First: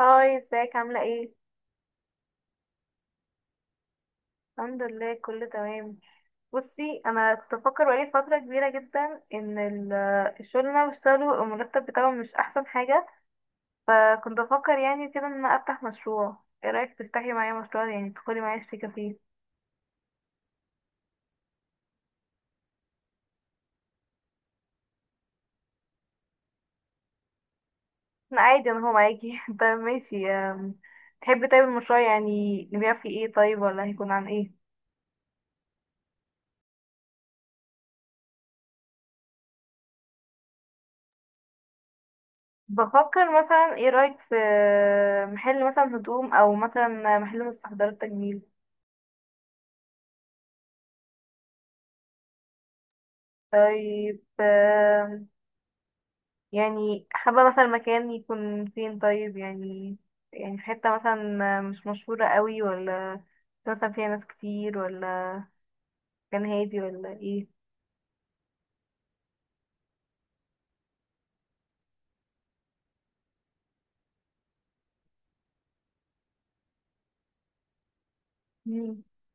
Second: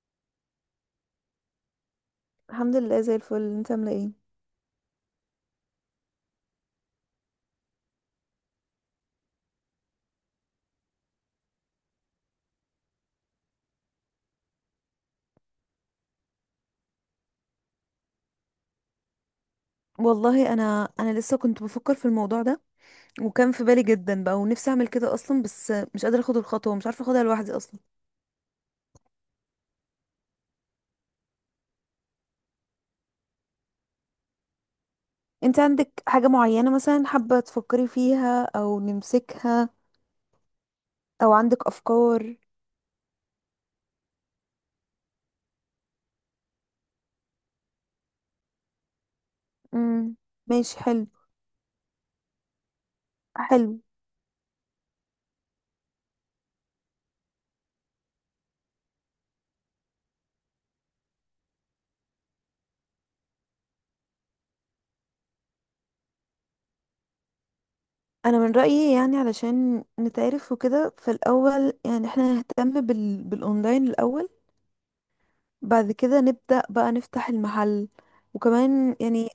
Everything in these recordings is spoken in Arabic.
هاي ازيك عاملة ايه؟ الحمد لله زي الفل. انت عامله ايه؟ الحمد لله، كله تمام. بصي، انا كنت بفكر بقالي فترة كبيرة جدا ان الشغل اللي انا بشتغله المرتب بتاعه مش احسن حاجة. فكنت بفكر يعني كده ان انا افتح مشروع. ايه رأيك تفتحي معايا مشروع، يعني تدخلي معايا شريكة فيه؟ والله انا لسه كنت بفكر في الموضوع ده، وكان في بالي جدا بقى ونفسي اعمل كده اصلا، بس مش قادره اخد الخطوه، مش عارفه اخدها لوحدي اصلا. انا عادي، انا هو معاكي. طيب ماشي. تحبي طيب المشروع يعني نبيع فيه ايه، طيب، ولا هيكون عن ايه؟ انت عندك حاجه معينه مثلا حابه تفكري فيها او نمسكها، او عندك افكار؟ بفكر مثلا، ايه رأيك في محل مثلا هدوم، او مثلا محل مستحضرات تجميل؟ امم ماشي، حلو حلو. طيب. يعني حابة مثلا مكان يكون فين طيب، يعني يعني في حتة مثلا مش مشهورة قوي، ولا مثلا فيها ناس كتير، ولا مكان هادي، ولا ايه؟ انا من رايي يعني علشان نتعرف وكده فالاول يعني احنا نهتم بالاونلاين الاول، بعد كده نبدأ بقى نفتح المحل، وكمان مم. يعني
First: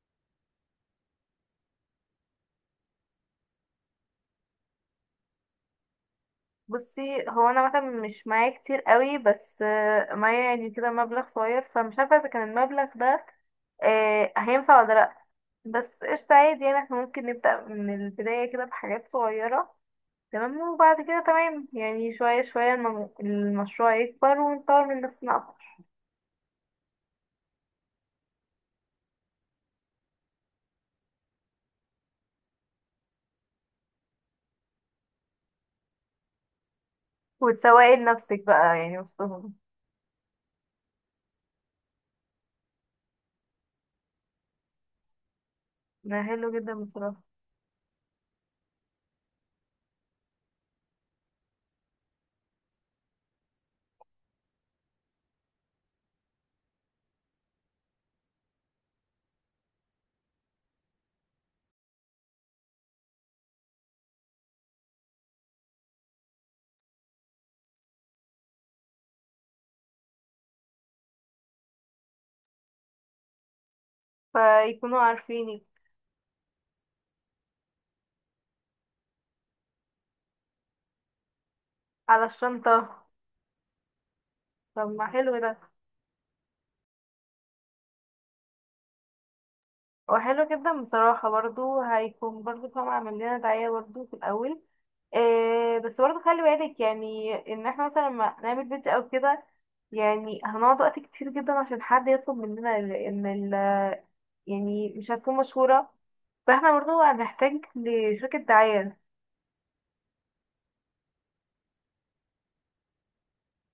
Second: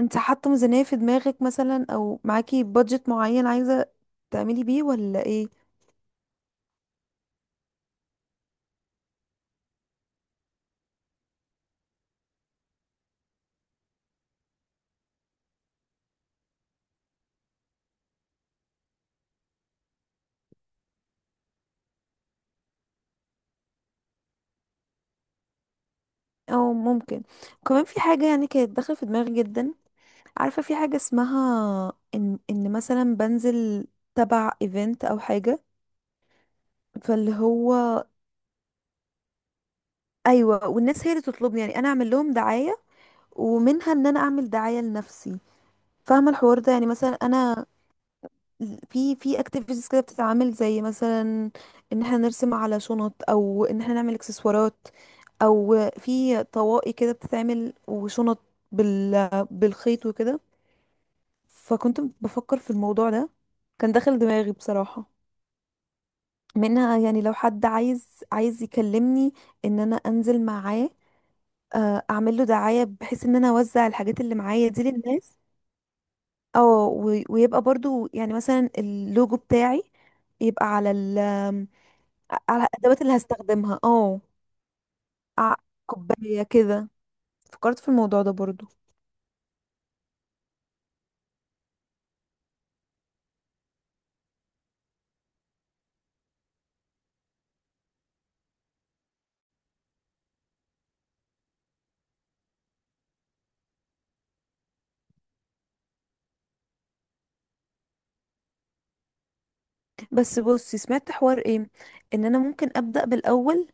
انت حاطة ميزانية في دماغك مثلا، او معاكي بادجت معين عايزة تعملي بيه ولا ايه؟ بصي، هو انا مثلا مش معايا كتير قوي، بس معايا يعني كده مبلغ صغير، فمش عارفة اذا كان المبلغ ده هينفع ولا لأ. بس قشطة، عادي، يعني احنا ممكن نبدأ من البداية كده بحاجات صغيرة. تمام، وبعد كده تمام، يعني شوية شوية المشروع يكبر ونطور من نفسنا أكتر. او ممكن. وكمان في حاجة يعني كانت داخلة في دماغي جدا. عارفة في حاجة اسمها ان مثلا بنزل تبع ايفنت او حاجة، فاللي هو وتسوقي لنفسك بقى، يعني وسطهم. ايوه، والناس هي اللي تطلبني، يعني انا اعمل لهم دعاية، ومنها ان انا اعمل دعاية لنفسي. ده فاهمة حلو الحوار ده، جدا يعني مثلا بصراحة. انا في اكتيفيتيز كده بتتعمل، زي مثلا ان احنا نرسم على شنط، او ان احنا نعمل اكسسوارات، او في طواقي كده بتتعمل وشنط بالخيط وكده. فكنت بفكر في الموضوع ده، كان داخل دماغي بصراحة. منها يعني لو حد عايز يكلمني ان انا انزل معاه، اعمل له دعاية بحيث ان انا اوزع الحاجات اللي معايا دي فيكونوا للناس. عارفينك. اه، ويبقى برضو يعني مثلا اللوجو بتاعي يبقى على على الادوات الشنطة. اللي هستخدمها، اه. طب ما حلو ع- ده. كوبايه كده، فكرت في الموضوع ده برضو. هو حلو جدا بصراحة، برضو هيكون برضو فاهمة عامل لنا دعاية برضو في الأول. إيه، بس برضو خلي بالك يعني ان احنا مثلا لما نعمل فيديو او كده، يعني هنقعد وقت كتير جدا عشان حد يطلب مننا ال- ان ال يعني مش هتكون مشهورة، فاحنا برضو هنحتاج لشركة دعاية. بس بصي، سمعت حوار ايه ان انا ممكن ابدا بالاول،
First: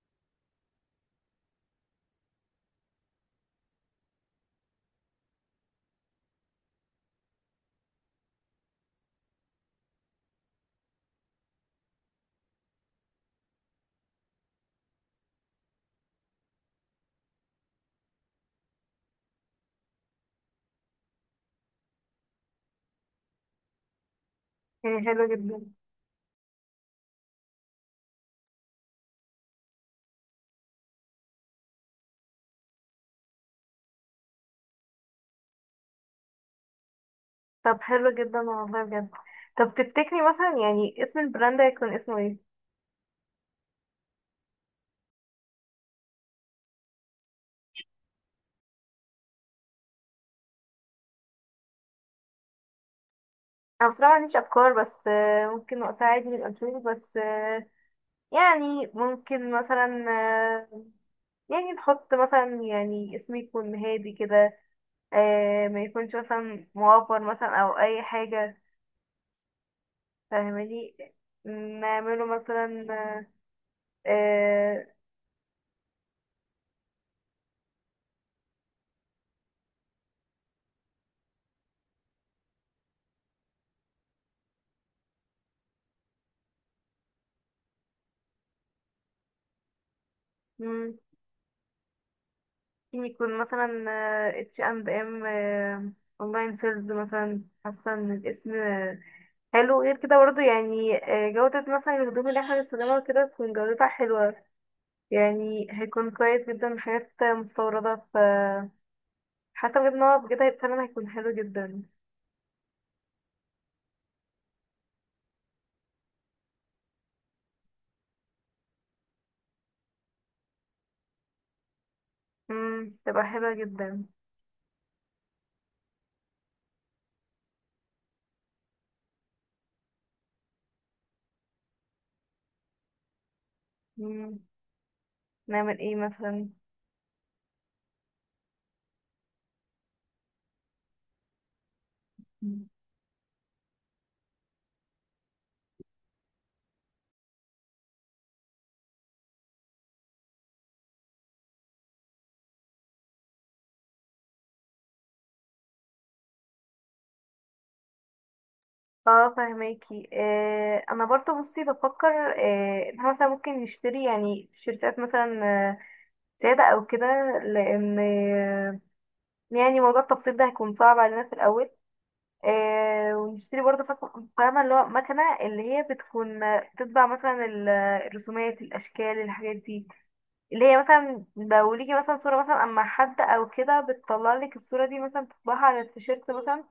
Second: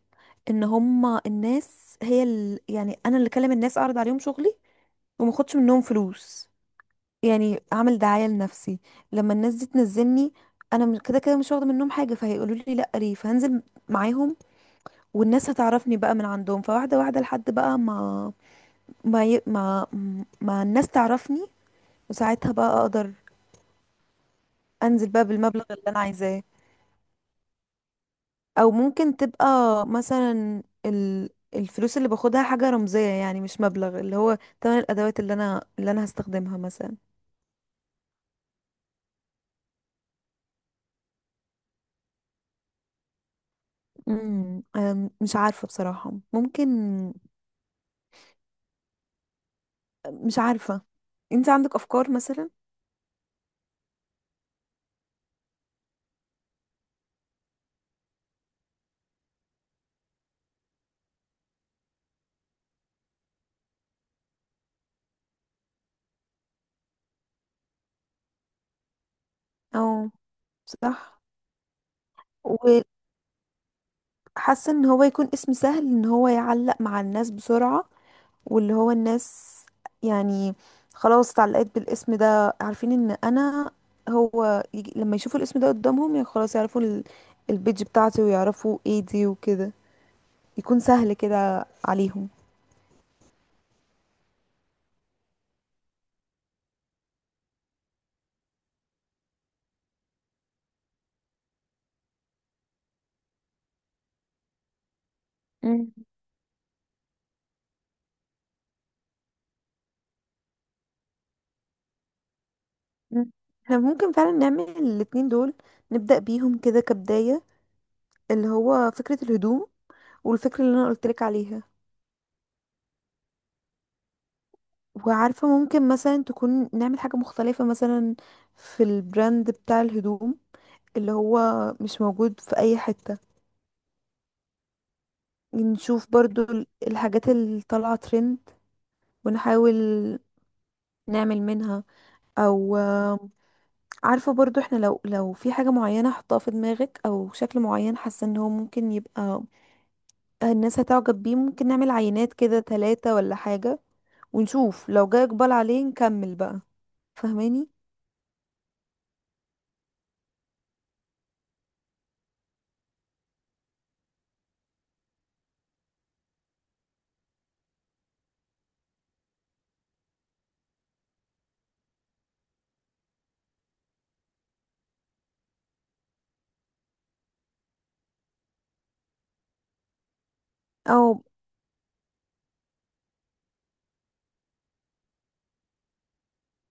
ان هما الناس هي يعني انا اللي اكلم الناس، اعرض عليهم شغلي وما اخدش منهم فلوس، يعني اعمل دعايه لنفسي. لما الناس دي تنزلني، انا كده كده مش واخده منهم حاجه، فهيقولوا لي لا ليه، فهنزل معاهم، والناس هتعرفني بقى من عندهم، فواحده واحده لحد بقى ما ما ي... ما ما الناس تعرفني، وساعتها بقى اقدر يعني انزل بقى حلو جدا. بالمبلغ اللي انا عايزاه. او ممكن تبقى مثلا الفلوس اللي باخدها حاجة رمزية، يعني مش مبلغ اللي هو تمن الادوات اللي انا هستخدمها مثلا. طب حلو جدا والله بجد. طب تفتكري مثلا يعني اسم البراند هيكون اسمه ايه؟ أم، مش عارفة بصراحة، ممكن. مش عارفة، انت عندك افكار مثلا؟ انا بصراحة ما عنديش افكار، بس ممكن وقتها عادي نبقى نشوف، بس يعني ممكن مثلا، يعني نحط مثلا يعني اسم يكون هادي كده، ما يكونش مثلا موفر مثلا او اي حاجة، او فاهماني؟ صح. نعمله مثلا. وحاسة آه، ان هو يكون اسم سهل، ان هو يعلق مع الناس بسرعة، واللي هو الناس يعني خلاص اتعلقت بالاسم ده، عارفين ان انا هو يجي لما يشوفوا الاسم ده قدامهم، يعني خلاص يعرفوا البيج بتاعتي، ويعرفوا ايه دي وكده، يكون مم، سهل كده عليهم. ممكن يكون مثلا اتش اند ام اونلاين سيلز مثلا. حاسه ان الاسم حلو، غير كده برضه يعني جودة مثلا الهدوم اللي احنا بنستخدمها كده تكون جودتها حلوة، يعني مم. هيكون كويس جدا، حاجات مستوردة ف. حاسة بجد ان هو بجد فعلا هيكون حلو جدا. مم. احنا ممكن فعلا نعمل الاتنين دول، نبدأ بيهم كده كبداية، اللي هو فكرة الهدوم، والفكرة اللي انا قلتلك عليها. مم، تبقى حلوة جدا. وعارفة ممكن مثلا تكون نعمل حاجة مختلفة مثلا في البراند بتاع الهدوم، اللي هو مش موجود في أي حتة. مم، نعمل ايه نشوف برضو مثلا؟ الحاجات اللي طالعة ترند، ونحاول نعمل منها، او آه، عارفة برضو احنا لو في حاجة معينة حطها في دماغك، او شكل معين، حاسة ان هو ممكن يبقى الناس هتعجب بيه، ممكن نعمل عينات كده ثلاثة ولا حاجة، ونشوف لو جاي اقبال عليه نكمل بقى، فاهماني. اه فهماكي. آه، انا برضو بصي بفكر، آه، ان احنا مثلا ممكن نشتري يعني تيشيرتات مثلا، آه، سادة او كده، لان آه، يعني موضوع التفصيل ده هيكون صعب علينا في الاول. آه، ونشتري برضو فاهمة اللي هو مكنة، اللي هي بتكون بتطبع مثلا الرسومات، الاشكال، الحاجات دي، اللي هي او مثلا لو ليكي مثلا صورة مثلا اما حد او كده، بتطلع لك الصورة دي مثلا تطبعها على التيشيرت مثلا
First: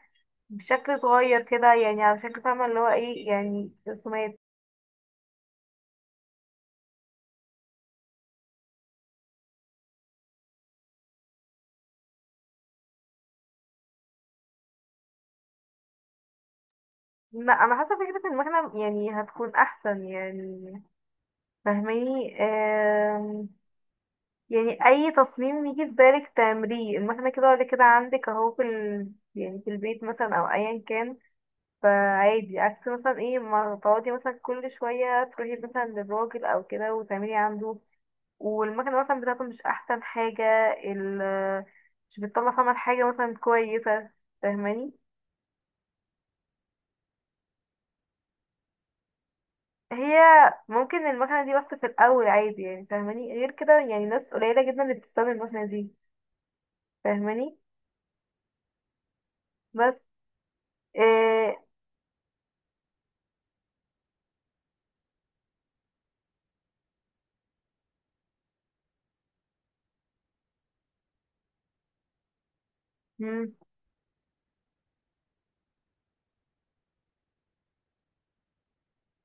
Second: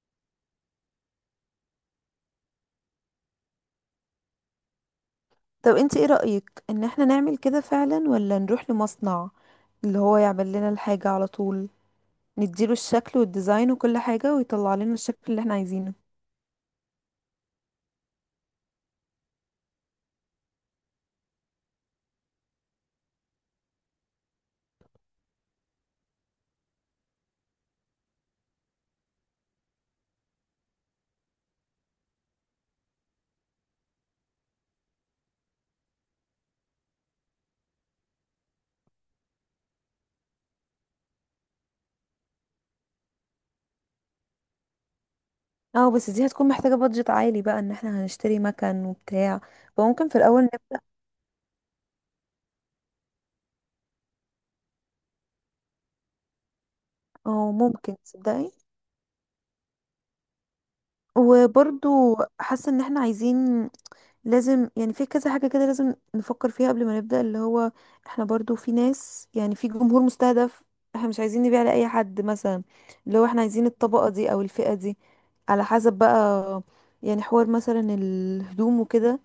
بشكل صغير كده، يعني على شكل، فاهمة اللي هو ايه، يعني رسومات. طب انت ايه رأيك ان احنا نعمل كده فعلا، ولا نروح لمصنع اللي هو يعمل لنا الحاجة على طول، نديله الشكل والديزاين وكل حاجة، ويطلع لنا الشكل اللي احنا عايزينه؟ لا، انا حاسه فكره المكنه يعني هتكون احسن يعني، فاهماني؟ يعني اي تصميم يجي في بالك تعمليه المكنه كده ولا كده، عندك اهو في ال... يعني في البيت مثلا او ايا كان. فعادي، عكس مثلا ايه ما تقعدي مثلا كل شويه تروحي مثلا للراجل او كده وتعملي عنده، والمكنه مثلا بتاعته مش احسن حاجه، ال... مش بتطلع فاهمه حاجه مثلا كويسه، فاهماني؟ اه، بس دي هتكون محتاجة بادجت عالي بقى، ان احنا هنشتري مكن وبتاع، فممكن في هي الاول نبدأ. ممكن المكنة دي بس في الأول، عادي يعني، فاهماني؟ غير كده يعني ناس قليلة جدا اللي بتستخدم المكنة دي، اه، فاهماني؟ ممكن تصدقي. بس إيه، وبرضو حاسة ان احنا عايزين، لازم يعني في كذا حاجة كده لازم نفكر فيها قبل ما نبدأ، اللي هو احنا برضو في ناس، يعني في جمهور مستهدف، احنا مش عايزين نبيع لأي حد مثلا، اللي هو احنا مم، عايزين الطبقة دي او الفئة دي، على حسب بقى. يعني حوار مثلا الهدوم وكده،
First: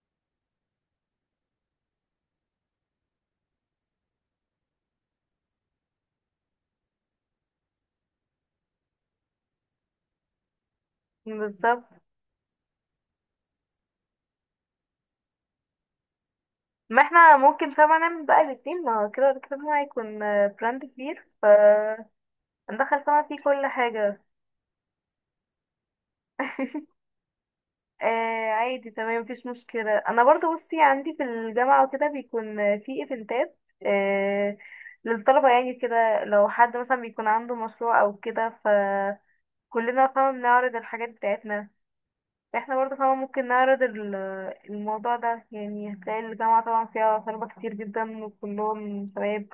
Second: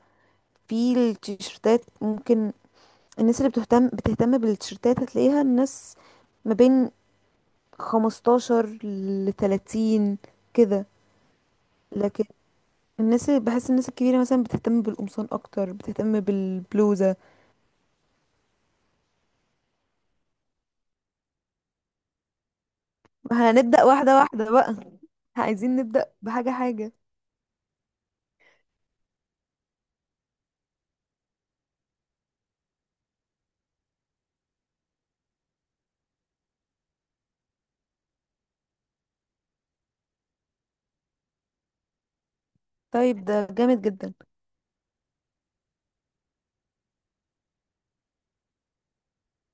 في التيشيرتات ممكن الناس اللي بتهتم بالتيشيرتات هتلاقيها، الناس ما بين 15 ل 30 كده. بالظبط. لكن بحس الناس الكبيرة مثلا بتهتم بالقمصان أكتر، بتهتم ما بالبلوزة. احنا ممكن طبعا نعمل بقى الاتنين، ما هو كده كده هو هيكون براند كبير، فندخل طبعا فيه ما كل هنبدأ واحدة حاجة. واحدة بقى، عايزين نبدأ بحاجة حاجة. آه، عادي تمام، مفيش مشكلة. أنا برضو بصي عندي في الجامعة وكده بيكون في ايفنتات، آه، للطلبة، يعني كده لو حد مثلا بيكون عنده مشروع أو كده، كلنا طبعا بنعرض الحاجات بتاعتنا. احنا برضه طبعا طيب، ممكن ده جامد نعرض جدا. الموضوع ده. يعني هتلاقي الجامعة طبعا فيها طلبة كتير جدا، وكلهم شباب،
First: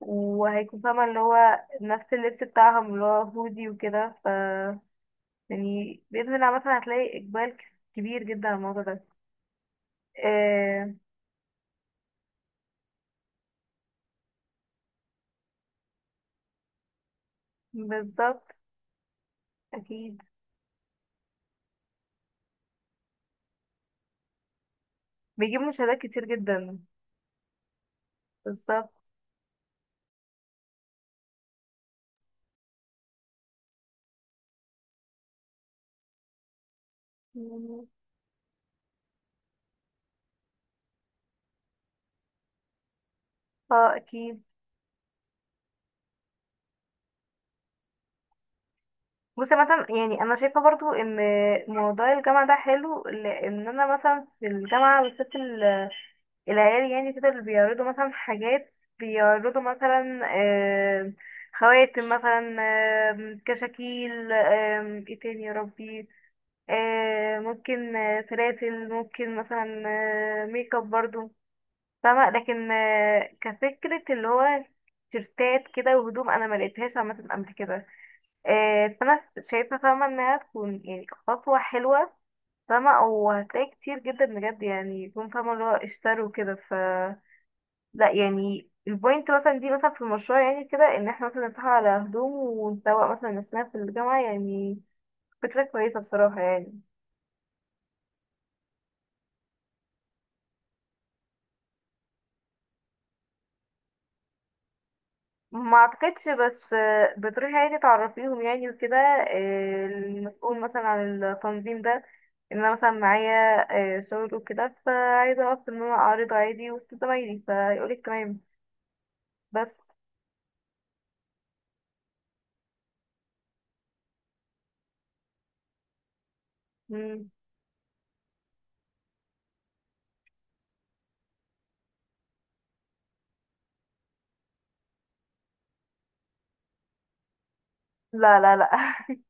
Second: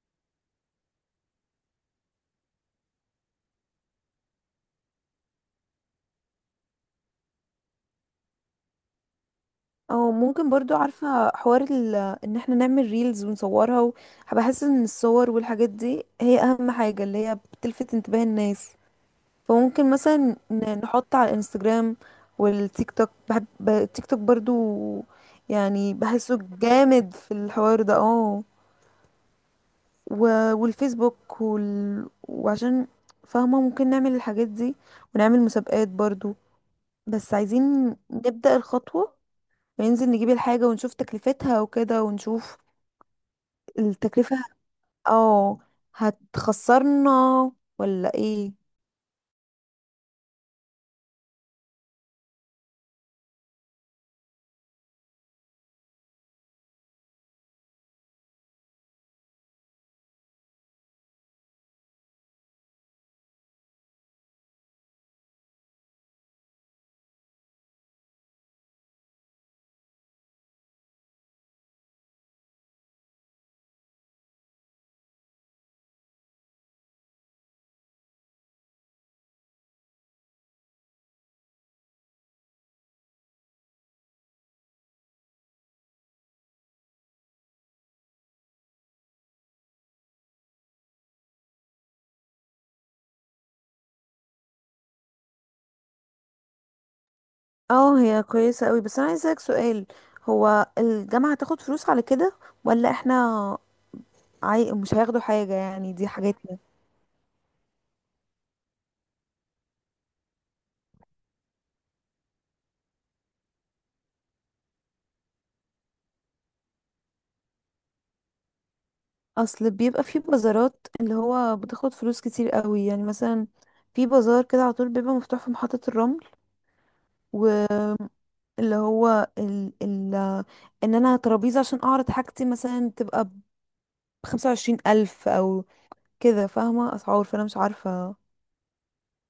وهيكون فاهمة اللي هو نفس اللبس بتاعهم اللي هو هودي وكده ف، يعني بإذن الله مثلا هتلاقي إقبال كبير جدا على الموضوع ده. او ممكن برضو آه. عارفة حوار ان احنا نعمل ريلز ونصورها بحس ان الصور والحاجات دي هي اهم حاجة، اللي هي بتلفت انتباه بالظبط. الناس، فممكن أكيد. مثلا نحط على الانستجرام والتيك توك، بحب التيك توك برضو، بيجيب يعني مشاهدات كتير بحسه جدا. جامد في الحوار ده، اه. بالظبط. والفيسبوك وعشان فاهمة، ممكن نعمل الحاجات دي، ونعمل مسابقات برضو. بس عايزين نبدأ الخطوة، وننزل نجيب الحاجة ونشوف تكلفتها وكده، ونشوف اه التكلفة أكيد. اه هتخسرنا ولا ايه. بصي مثلا، يعني انا شايفه برضو ان موضوع الجامعه ده حلو، لان انا مثلا في الجامعه بالذات العيال يعني كده، اللي بيعرضوا مثلا حاجات، بيعرضوا مثلا خواتم مثلا، كشاكيل، ايه تاني يا ربي، ممكن سلاسل، ممكن مثلا ميك اب برضو، فاهمة؟ لكن كفكرة اللي هو تيشيرتات كده وهدوم، انا ما لقيتهاش عامة قبل كده، فانا شايفه، فاهمه انها تكون يعني خطوه حلوه، فاهمه، وهتلاقي كتير جدا بجد، يعني يكون فاهمه اللي هو اشتروا كده ف. لا، يعني البوينت مثلا دي مثلا في المشروع، يعني كده ان احنا مثلا نتفق على هدوم ونسوق مثلا نفسنا في الجامعه، يعني فكره كويسه بصراحه يعني. اه، هي كويسة قوي، بس انا عايز اسألك سؤال، هو الجامعة هتاخد فلوس على كده ولا احنا مش هياخدوا حاجة ما يعني، دي اعتقدش، حاجاتنا؟ بس بتروحي عادي تعرفيهم يعني وكده، المسؤول مثلا عن التنظيم ده، ان انا مثلا معايا شغل وكده، فعايزه اعرف ان انا اعرض عادي وسط زمايلي، فيقولك تمام. اصل بس. بيبقى في بازارات اللي هو بتاخد فلوس كتير قوي، يعني مثلا في بازار كده على طول بيبقى مفتوح في محطة مم. الرمل، اللي هو ال ال ان انا ترابيزة عشان اعرض حاجتي مثلا تبقى بخمسة وعشرين الف او كده، فاهمة اسعار، فانا مش عارفة. لا، لا، لا.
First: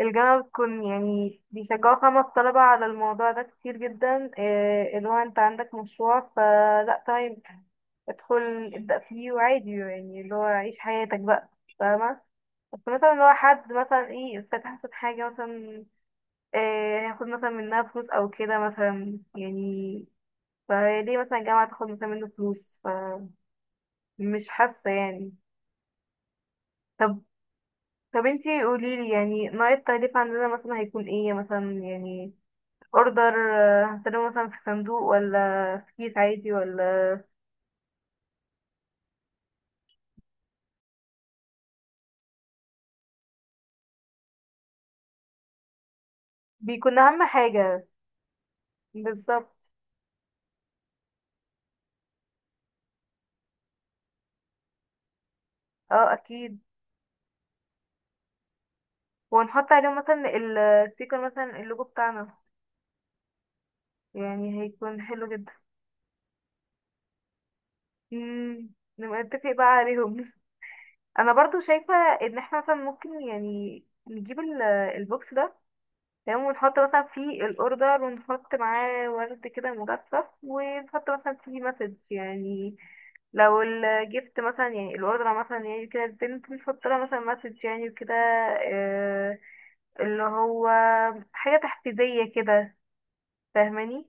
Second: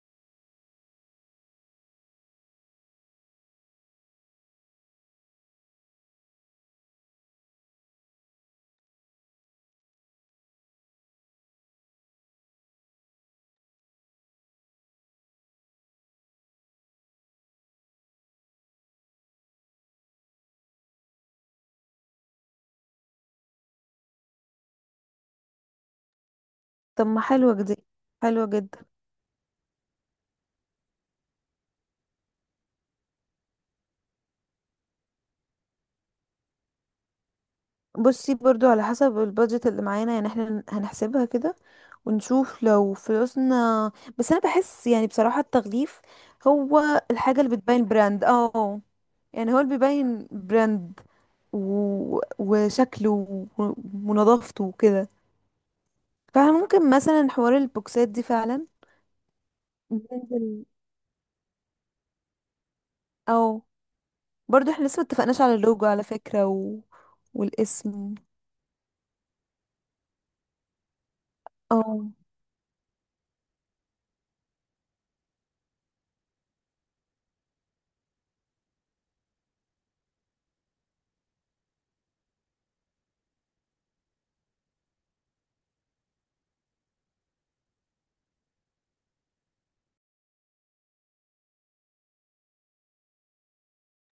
الجامعة بتكون يعني بيشجعوا خمس طلبة على الموضوع ده كتير جدا، اللي هو انت عندك مشروع فلا تمام، ادخل ابدأ فيه، وعادي يعني اللي هو عيش حياتك بقى، فاهمة؟ بس مثلا لو حد مثلا ايه فتح مثلا حاجة مثلا، آه، هياخد مثلا منها فلوس أو كده مثلا يعني، فليه مثلا الجامعة تاخد مثلا منه فلوس؟ فمش حاسة يعني. طب ما طب. حلوة جدا، طب حلوة انتي جدا. قوليلي، يعني نوع التغليف عندنا مثلا هيكون ايه مثلا، يعني اوردر هنسلمه مثلا في صندوق، ولا في كيس عادي، ولا؟ بصي، برضو على حسب البادجت اللي معانا، يعني احنا هنحسبها كده ونشوف لو فلوسنا. بس انا بحس يعني بصراحة التغليف هو بيكون أهم الحاجة اللي بتبين حاجة. براند، اه، يعني هو بالظبط. اللي بيبين براند وشكله ونظافته وكده، اه أكيد. فممكن مثلا حوار البوكسات دي فعلا ونحط عليه مثلا ننزل. الستيكر، مثلا اللوجو بتاعنا، او يعني برضو احنا لسه هيكون حلو متفقناش على جدا. اللوجو على فكرة، والاسم. مم، نبقى نتفق بقى عليهم. انا برضو او، شايفة ان احنا مثلا ممكن يعني نجيب البوكس ده، تمام، ونحط مثلا فيه الاوردر، ونحط معاه ورد كده مجفف، ونحط مثلا فيه مسج يعني، لو الجيفت مثلا يعني الاوردر مثلا يعني كده، البنت بنحط لها مثلا مسج يعني وكده، آه، اللي هو حاجة تحفيزية كده، فاهماني؟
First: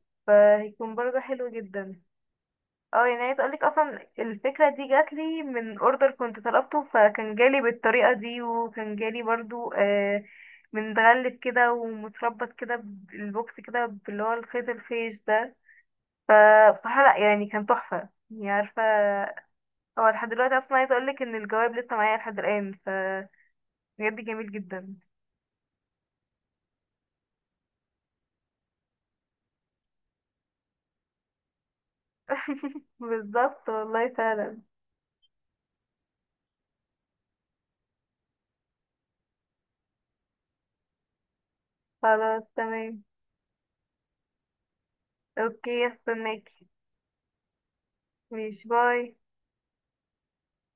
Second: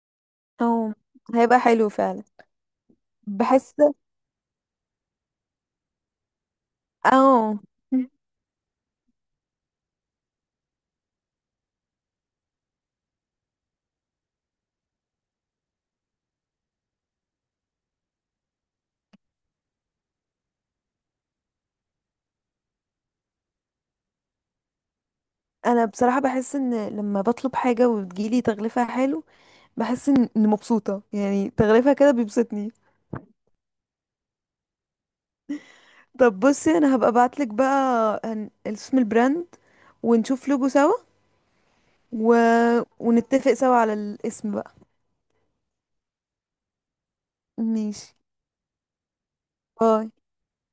او فهيكون برضه حلو هيبقى حلو جدا. فعلا. اه، يعني عايز اقولك بحس. اصلا الفكره دي جات لي من اوردر كنت طلبته، او فكان جالي بالطريقه دي، وكان جالي برضو متغلف كده ومتربط كده بالبوكس كده باللي هو الخيط الخيش ده. فبصراحه لا، يعني كان تحفه يعني، عارفه، هو لحد دلوقتي اصلا عايز اقولك ان الجواب لسه معايا لحد الان ف. بجد جميل جدا. انا بصراحة بحس ان لما بطلب حاجة وتجيلي تغليفها حلو، بحس إن مبسوطة، يعني تغليفها كده بيبسطني. بالظبط والله فعلا. طب بصي، انا هبقى ابعتلك بقى اسم البراند، ونشوف لوجو سوا، و... خلاص تمام. ونتفق سوا على الاسم بقى. اوكي استناكي. ماشي، ماشي، باي. باي.